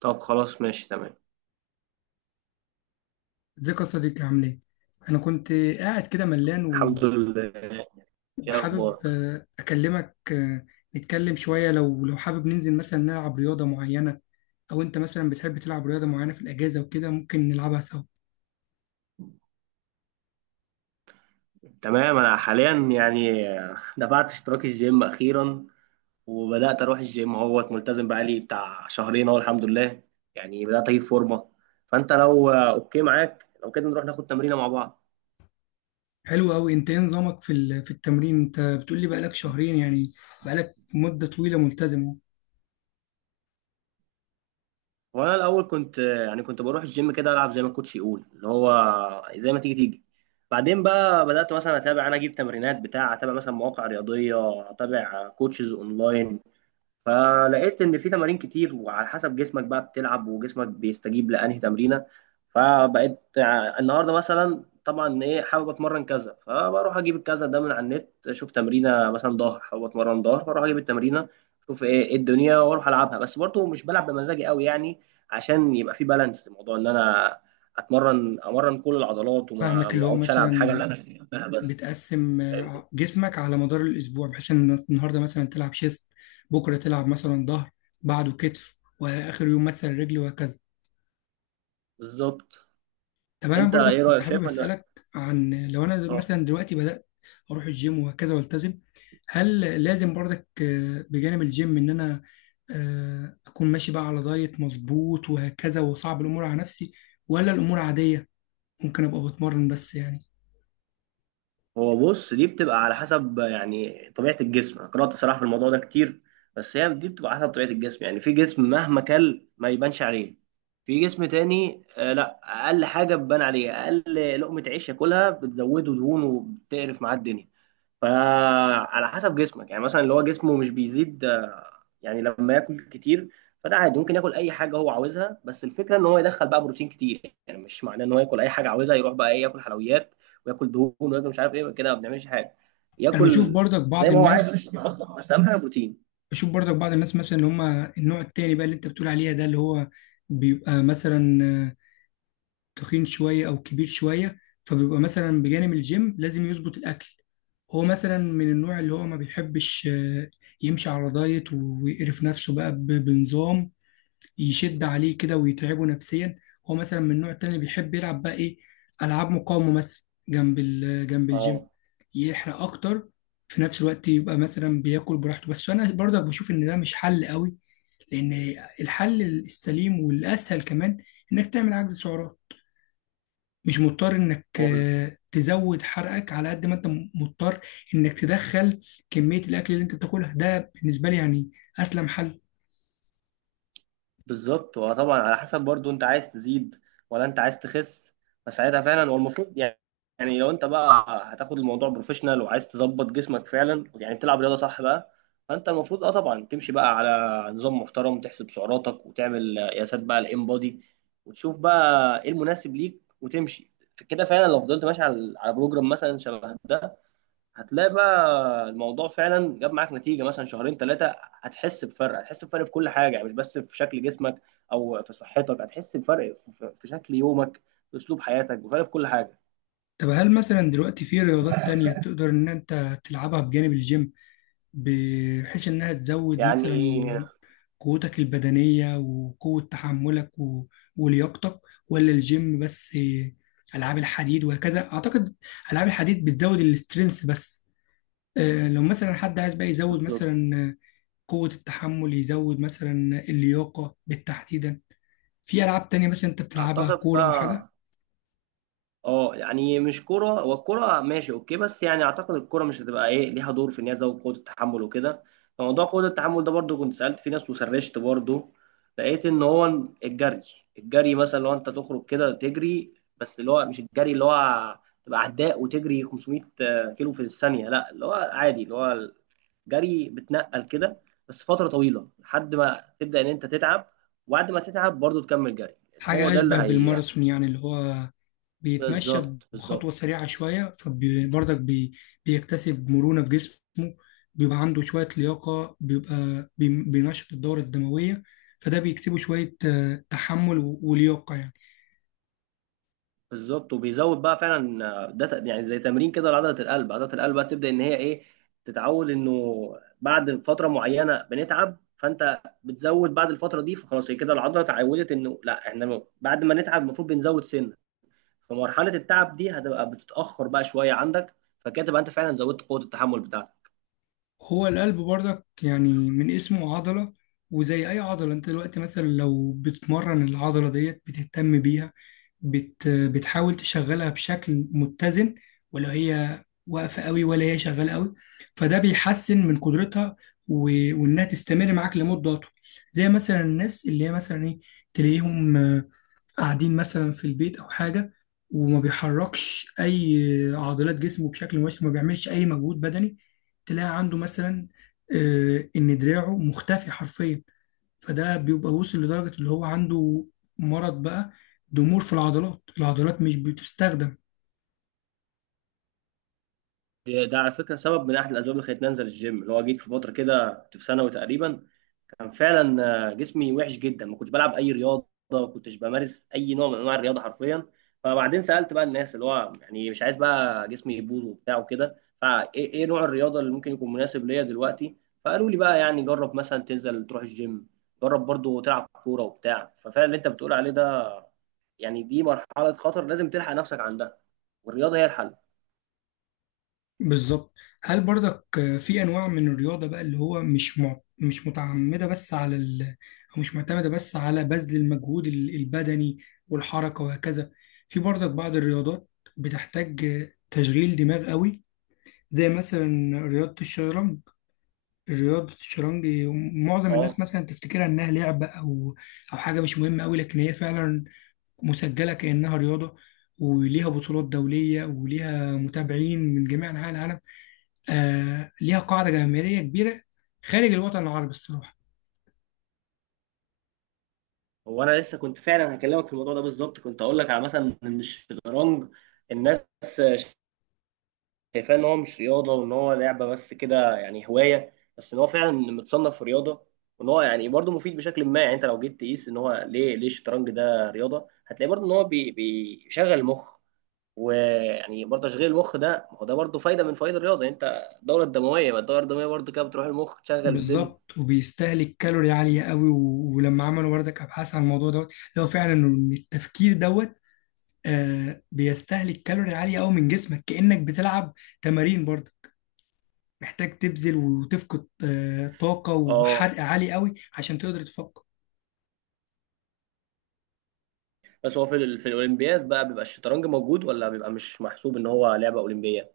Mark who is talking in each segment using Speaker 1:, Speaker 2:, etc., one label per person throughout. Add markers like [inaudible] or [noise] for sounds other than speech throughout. Speaker 1: طب خلاص ماشي تمام.
Speaker 2: ازيك يا صديقي، عامل ايه؟ انا كنت قاعد كده ملان
Speaker 1: الحمد لله. ايه
Speaker 2: وحابب
Speaker 1: اخبارك؟
Speaker 2: اكلمك، نتكلم شوية. لو حابب ننزل مثلا نلعب رياضة معينة، او انت مثلا بتحب تلعب رياضة معينة في الاجازة وكده ممكن نلعبها سوا.
Speaker 1: تمام، انا حاليا يعني دفعت اشتراك الجيم اخيرا، وبدات اروح الجيم اهوت ملتزم بقالي بتاع شهرين اهو، الحمد لله. يعني بدات اجيب فورمه، فانت لو اوكي معاك لو كده نروح ناخد تمرينه مع بعض.
Speaker 2: حلو قوي. انت ايه نظامك في في التمرين؟ انت بتقول لي بقالك شهرين، يعني بقالك مدة طويلة ملتزم.
Speaker 1: وانا الاول كنت بروح الجيم كده العب زي ما الكوتش يقول، اللي هو زي ما تيجي تيجي. بعدين بقى بدات مثلا اتابع، انا اجيب تمرينات بتاع، اتابع مثلا مواقع رياضيه، اتابع كوتشز اونلاين. فلقيت ان في تمارين كتير، وعلى حسب جسمك بقى بتلعب، وجسمك بيستجيب لانهي تمرينه. فبقيت النهارده مثلا طبعا ايه حابب اتمرن كذا، فبروح اجيب الكذا ده من على النت، اشوف تمرينه، مثلا ظهر حابب اتمرن ظهر، فاروح اجيب التمرينه اشوف إيه الدنيا واروح العبها. بس برضه مش بلعب بمزاجي قوي يعني، عشان يبقى في بالانس، موضوع ان انا امرن كل العضلات، وما
Speaker 2: فاهمك،
Speaker 1: ما
Speaker 2: اللي هو
Speaker 1: اقعدش العب الحاجه اللي
Speaker 2: مثلا
Speaker 1: انا بحبها بس.
Speaker 2: بتقسم جسمك على مدار الأسبوع بحيث إن النهاردة مثلا تلعب شيست، بكرة تلعب مثلا ظهر، بعده كتف، وآخر يوم مثلا رجل، وهكذا.
Speaker 1: بالظبط.
Speaker 2: طب أنا
Speaker 1: انت
Speaker 2: برضك
Speaker 1: ايه
Speaker 2: كنت
Speaker 1: رايك؟
Speaker 2: حابب
Speaker 1: شايف ان
Speaker 2: أسألك، عن لو أنا
Speaker 1: اه
Speaker 2: مثلا دلوقتي بدأت أروح الجيم وهكذا والتزم، هل لازم برضك بجانب الجيم إن أنا أكون ماشي بقى على دايت مظبوط وهكذا وصعب الأمور على نفسي، ولا الأمور عادية ممكن أبقى بتمرن بس يعني؟
Speaker 1: هو بص، دي بتبقى على حسب يعني طبيعة الجسم. أنا قرأت صراحة في الموضوع ده كتير، بس هي دي بتبقى حسب طبيعة الجسم. يعني في جسم مهما كل ما يبانش عليه، في جسم تاني آه لا، أقل حاجة بتبان عليه، أقل لقمة عيش ياكلها بتزوده دهون وبتقرف معاه الدنيا. فعلى حسب جسمك، يعني مثلا اللي هو جسمه مش بيزيد، يعني لما ياكل كتير، فده عادي، ممكن ياكل اي حاجه هو عاوزها. بس الفكره ان هو يدخل بقى بروتين كتير، يعني مش معناه ان هو ياكل اي حاجه عاوزها، يروح بقى ايه ياكل حلويات وياكل دهون وياكل مش عارف ايه كده، ما بنعملش حاجه.
Speaker 2: أنا بشوف
Speaker 1: ياكل
Speaker 2: برضك
Speaker 1: زي
Speaker 2: بعض
Speaker 1: ما هو عايز ماشي،
Speaker 2: الناس
Speaker 1: بس اهم حاجه بروتين.
Speaker 2: بشوف برضك بعض الناس مثلا اللي هم النوع التاني بقى اللي انت بتقول عليها، ده اللي هو بيبقى مثلا تخين شوية او كبير شوية، فبيبقى مثلا بجانب الجيم لازم يظبط الاكل. هو مثلا من النوع اللي هو ما بيحبش يمشي على دايت ويقرف نفسه بقى بنظام يشد عليه كده ويتعبه نفسيا. هو مثلا من النوع التاني اللي بيحب يلعب بقى ايه، العاب مقاومه مثلا، جنب جنب الجيم
Speaker 1: اه
Speaker 2: يحرق اكتر، في نفس الوقت يبقى مثلا بياكل براحته. بس انا برضك بشوف ان ده مش حل قوي، لان الحل السليم والاسهل كمان انك تعمل عجز سعرات. مش مضطر انك
Speaker 1: هو.
Speaker 2: تزود حرقك على قد ما انت مضطر انك تدخل كميه الاكل اللي انت بتاكلها، ده بالنسبه لي يعني اسلم حل.
Speaker 1: بالظبط، وطبعا على حسب برضو انت عايز تزيد ولا انت عايز تخس، فساعتها فعلا هو المفروض يعني، يعني لو انت بقى هتاخد الموضوع بروفيشنال وعايز تظبط جسمك فعلا، يعني تلعب رياضه صح بقى، فانت المفروض اه طبعا تمشي بقى على نظام محترم، تحسب سعراتك وتعمل قياسات بقى الام بودي، وتشوف بقى ايه المناسب ليك وتمشي كده فعلا. لو فضلت ماشي على بروجرام مثلا شبه ده، هتلاقي بقى الموضوع فعلا جاب معاك نتيجه، مثلا شهرين ثلاثه هتحس بفرق، هتحس بفرق في كل حاجه، يعني مش بس في شكل جسمك او في صحتك، هتحس بفرق في شكل يومك، في اسلوب حياتك، بفرق في كل حاجه
Speaker 2: طب هل مثلا دلوقتي في رياضات تانية تقدر إن أنت تلعبها بجانب الجيم، بحيث إنها تزود
Speaker 1: يعني.
Speaker 2: مثلا قوتك البدنية وقوة تحملك ولياقتك، ولا الجيم بس؟ ألعاب الحديد وهكذا، أعتقد ألعاب الحديد بتزود الاسترينث بس. لو مثلا حد عايز بقى يزود
Speaker 1: بالظبط.
Speaker 2: مثلا قوة التحمل، يزود مثلا اللياقة بالتحديدا، في ألعاب تانية مثلا أنت بتلعبها؟
Speaker 1: اعتقد
Speaker 2: كورة أو حاجة؟
Speaker 1: بقى اه، يعني مش كرة، هو الكرة ماشي اوكي، بس يعني اعتقد الكرة مش هتبقى ايه ليها دور في ان هي تزود قوة التحمل وكده. فموضوع قوة التحمل ده برضو كنت سألت في ناس وسرشت برضو، لقيت ان هو الجري. الجري مثلا لو انت تخرج كده تجري، بس اللي هو مش الجري اللي هو تبقى عداء وتجري 500 كيلو في الثانية، لا اللي هو عادي، اللي هو الجري بتنقل كده بس فترة طويلة لحد ما تبدأ ان انت تتعب، وبعد ما تتعب برضو تكمل جري لان هو
Speaker 2: حاجة
Speaker 1: ده اللي
Speaker 2: أشبه
Speaker 1: هي.
Speaker 2: بالماراثون، يعني اللي هو بيتمشى
Speaker 1: بالظبط، بالظبط.
Speaker 2: بخطوة سريعة شوية، فبرضك بيكتسب مرونة في جسمه، بيبقى عنده شوية لياقة، بيبقى بينشط الدورة الدموية، فده بيكسبه شوية تحمل ولياقة يعني.
Speaker 1: بالظبط، وبيزود بقى فعلا، ده يعني زي تمرين كده لعضله القلب. عضله القلب بقى تبدا ان هي ايه تتعود انه بعد فتره معينه بنتعب، فانت بتزود بعد الفتره دي، فخلاص هي كده العضله اتعودت انه لا احنا بعد ما نتعب المفروض بنزود سنه. فمرحله التعب دي هتبقى بتتاخر بقى شويه عندك، فكده تبقى انت فعلا زودت قوه التحمل بتاعتك.
Speaker 2: هو القلب برضك يعني من اسمه عضلة، وزي أي عضلة أنت دلوقتي مثلا لو بتمرن العضلة ديت بتهتم بيها، بتحاول تشغلها بشكل متزن، ولا هي واقفة قوي ولا هي شغالة قوي، فده بيحسن من قدرتها وإنها تستمر معاك لمدة أطول. زي مثلا الناس اللي هي مثلا إيه، تلاقيهم قاعدين مثلا في البيت او حاجه، وما بيحركش اي عضلات جسمه بشكل مباشر، ما بيعملش اي مجهود بدني، تلاقي عنده مثلا ان دراعه مختفي حرفيا، فده بيبقى وصل لدرجه اللي هو عنده مرض بقى، ضمور في العضلات. العضلات مش بتستخدم.
Speaker 1: ده على فكره سبب من احد الاسباب اللي خلتني انزل الجيم، اللي هو جيت في فتره كده، كنت في ثانوي تقريبا، كان فعلا جسمي وحش جدا. ما كنتش بلعب اي رياضه، ما كنتش بمارس اي نوع من انواع الرياضه حرفيا. فبعدين سالت بقى الناس، اللي هو يعني مش عايز بقى جسمي يبوظ وبتاع وكده، فايه إيه نوع الرياضه اللي ممكن يكون مناسب ليا دلوقتي. فقالوا لي بقى يعني جرب مثلا تنزل تروح الجيم، جرب برضو تلعب كوره وبتاع. ففعلا اللي انت بتقول عليه ده، يعني دي مرحله خطر لازم تلحق نفسك عندها، والرياضه هي الحل.
Speaker 2: بالظبط. هل برضك في انواع من الرياضه بقى اللي هو مش مش متعمده بس على او مش معتمده بس على بذل المجهود البدني والحركه وهكذا؟ في برضك بعض الرياضات بتحتاج تشغيل دماغ قوي، زي مثلا رياضه الشطرنج. رياضه الشطرنج معظم
Speaker 1: اه
Speaker 2: الناس مثلا تفتكرها انها لعبه، او حاجه مش مهمه قوي، لكن هي فعلا مسجله كانها رياضه، وليها بطولات دوليه، وليها متابعين من جميع انحاء العالم. آه، ليها قاعدة جماهيرية كبيرة خارج الوطن العربي الصراحة.
Speaker 1: هو انا لسه كنت فعلا هكلمك في الموضوع ده بالظبط، كنت اقول لك على مثلا ان الشطرنج، الناس شايفاه ان هو مش رياضه وان هو لعبه بس كده يعني هوايه. بس ان هو فعلا متصنف في رياضه، وان هو يعني برضه مفيد بشكل ما. يعني انت لو جيت تقيس ان هو ليه الشطرنج ده رياضه، هتلاقي برضه ان هو بيشغل المخ، ويعني برضه تشغيل المخ ده ما هو ده برضه فايده من فوائد الرياضه. يعني انت الدوره الدمويه، ما الدوره الدمويه برضه كده بتروح المخ تشغل الدنيا.
Speaker 2: بالظبط، وبيستهلك كالوري عالية قوي ولما عملوا بردك أبحاث عن الموضوع دوت، لو فعلا إن التفكير دوت بيستهلك كالوري عالية قوي من جسمك، كأنك بتلعب تمارين برضه، محتاج تبذل وتفقد طاقة وحرق
Speaker 1: اه.
Speaker 2: عالي قوي عشان تقدر تفكر.
Speaker 1: بس هو في في الاولمبياد بقى بيبقى الشطرنج موجود ولا بيبقى مش محسوب ان هو لعبه اولمبيه؟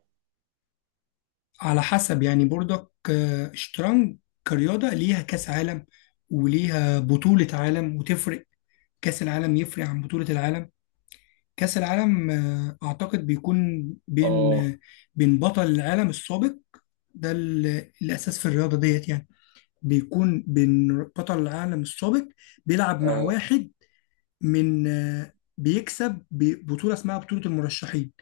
Speaker 2: على حسب يعني بردك، الشطرنج كرياضة ليها كأس عالم وليها بطولة عالم، وتفرق. كأس العالم يفرق عن بطولة العالم. كأس العالم أعتقد بيكون بين
Speaker 1: اه،
Speaker 2: بين بطل العالم السابق. ده الأساس في الرياضة ديت يعني. بيكون بين بطل العالم السابق بيلعب مع
Speaker 1: اه،
Speaker 2: واحد من بيكسب ببطولة اسمها بطولة المرشحين،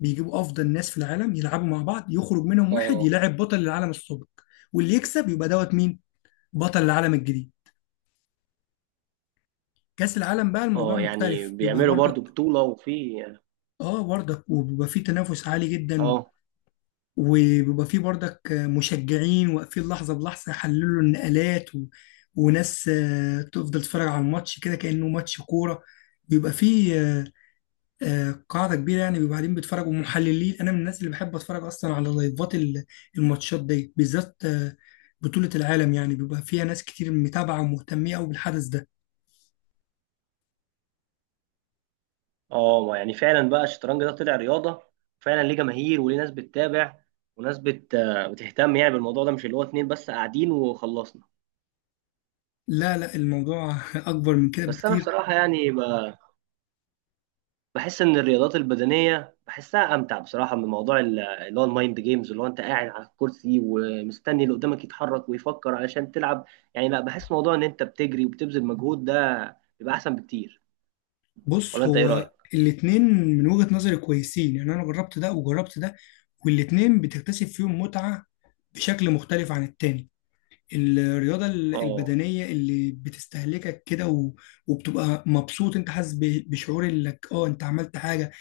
Speaker 2: بيجيبوا أفضل ناس في العالم يلعبوا مع بعض، يخرج منهم واحد
Speaker 1: اه.
Speaker 2: يلاعب بطل العالم السابق، واللي يكسب يبقى دوت مين؟ بطل العالم الجديد. كأس العالم بقى الموضوع
Speaker 1: اه يعني
Speaker 2: مختلف، بيبقى
Speaker 1: بيعملوا برضو
Speaker 2: برضك
Speaker 1: بطولة وفي.
Speaker 2: اه برضك وبيبقى فيه تنافس عالي جدا،
Speaker 1: اه،
Speaker 2: وبيبقى فيه برضك مشجعين واقفين لحظة بلحظة يحللوا النقلات وناس تفضل تتفرج على الماتش كده كأنه ماتش كورة. بيبقى فيه قاعدة كبيرة يعني، بيبقى قاعدين بيتفرجوا محللين. أنا من الناس اللي بحب أتفرج أصلا على لايفات الماتشات دي بالذات. بطولة العالم يعني بيبقى فيها ناس كتير متابعة ومهتمية أوي بالحدث ده.
Speaker 1: اه. ما يعني فعلا بقى الشطرنج ده طلع رياضه فعلا، ليه جماهير وليه ناس بتتابع، وناس بتهتم يعني بالموضوع ده، مش اللي هو اتنين بس قاعدين وخلصنا.
Speaker 2: لا لا، الموضوع [laughs] أكبر من كده
Speaker 1: بس انا
Speaker 2: بكتير.
Speaker 1: بصراحه يعني بحس ان الرياضات البدنيه بحسها امتع بصراحه، من موضوع اللي هو المايند جيمز، اللي هو انت قاعد على الكرسي ومستني اللي قدامك يتحرك ويفكر علشان تلعب. يعني لا، بحس موضوع ان انت بتجري وبتبذل مجهود ده بيبقى احسن بكتير. ولا
Speaker 2: بص،
Speaker 1: انت ايه
Speaker 2: هو
Speaker 1: رايك؟
Speaker 2: الاتنين من وجهة نظري كويسين يعني. انا جربت ده وجربت ده، والاتنين بتكتسب فيهم متعة بشكل مختلف عن التاني. الرياضة
Speaker 1: اه.
Speaker 2: البدنية اللي بتستهلكك كده وبتبقى مبسوط، انت حاسس بشعور انك اه انت عملت حاجة،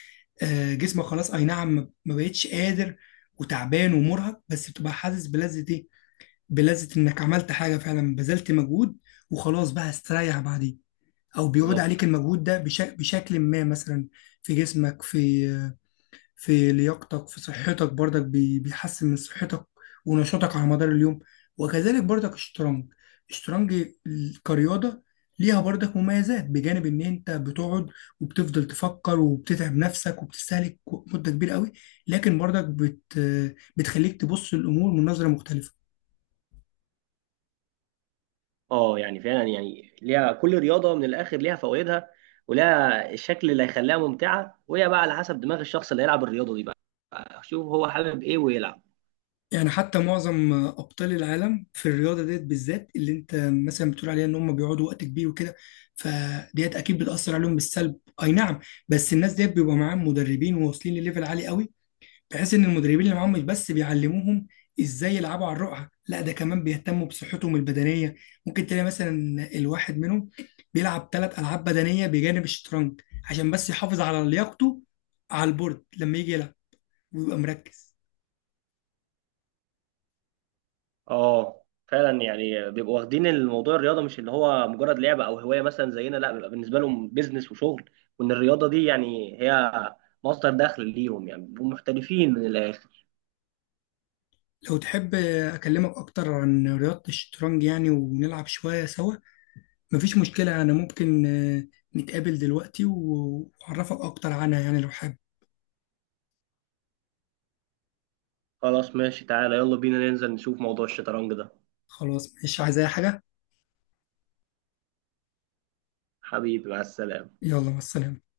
Speaker 2: جسمك خلاص اي نعم ما بقتش قادر وتعبان ومرهق، بس بتبقى حاسس بلذة ايه، بلذة انك عملت حاجة فعلا بذلت مجهود، وخلاص بقى استريح بعدين، او بيعود عليك
Speaker 1: بالظبط.
Speaker 2: المجهود ده بشكل ما مثلا في جسمك، في لياقتك، في صحتك برضك بيحسن من صحتك ونشاطك على مدار اليوم. وكذلك برضك الشطرنج. الشطرنج كرياضة ليها برضك مميزات بجانب ان انت بتقعد وبتفضل تفكر وبتتعب نفسك وبتستهلك مدة كبيرة قوي، لكن برضك بتخليك تبص للامور من نظرة مختلفة.
Speaker 1: اه يعني فعلا، يعني ليها كل رياضه من الاخر ليها فوائدها، ولها الشكل اللي هيخليها ممتعه، وهي بقى على حسب دماغ الشخص اللي هيلعب الرياضه دي بقى، شوف هو حابب ايه ويلعب.
Speaker 2: يعني حتى معظم ابطال العالم في الرياضه ديت بالذات اللي انت مثلا بتقول عليها ان هم بيقعدوا وقت كبير وكده، فديت اكيد بتاثر عليهم بالسلب، اي نعم، بس الناس ديت بيبقى معاهم مدربين وواصلين لليفل عالي قوي، بحيث ان المدربين اللي معاهم مش بس بيعلموهم ازاي يلعبوا على الرقعه، لا ده كمان بيهتموا بصحتهم البدنيه. ممكن تلاقي مثلا الواحد منهم بيلعب 3 العاب بدنيه بجانب الشطرنج عشان بس يحافظ على لياقته على البورد لما يجي يلعب ويبقى مركز.
Speaker 1: اه فعلا، يعني بيبقوا واخدين الموضوع الرياضه مش اللي هو مجرد لعبه او هوايه مثلا زينا، لا بيبقى بالنسبه لهم بيزنس وشغل، وان الرياضه دي يعني هي مصدر دخل ليهم، يعني بيبقوا محترفين من الاخر.
Speaker 2: لو تحب أكلمك أكتر عن رياضة الشطرنج يعني، ونلعب شوية سوا؟ مفيش مشكلة، أنا ممكن نتقابل دلوقتي وأعرفك أكتر عنها يعني لو حابب.
Speaker 1: خلاص ماشي، تعالى يلا بينا ننزل نشوف موضوع الشطرنج ده.
Speaker 2: خلاص، مش عايز أي حاجة.
Speaker 1: حبيبي مع السلامه.
Speaker 2: يلا مع السلامة.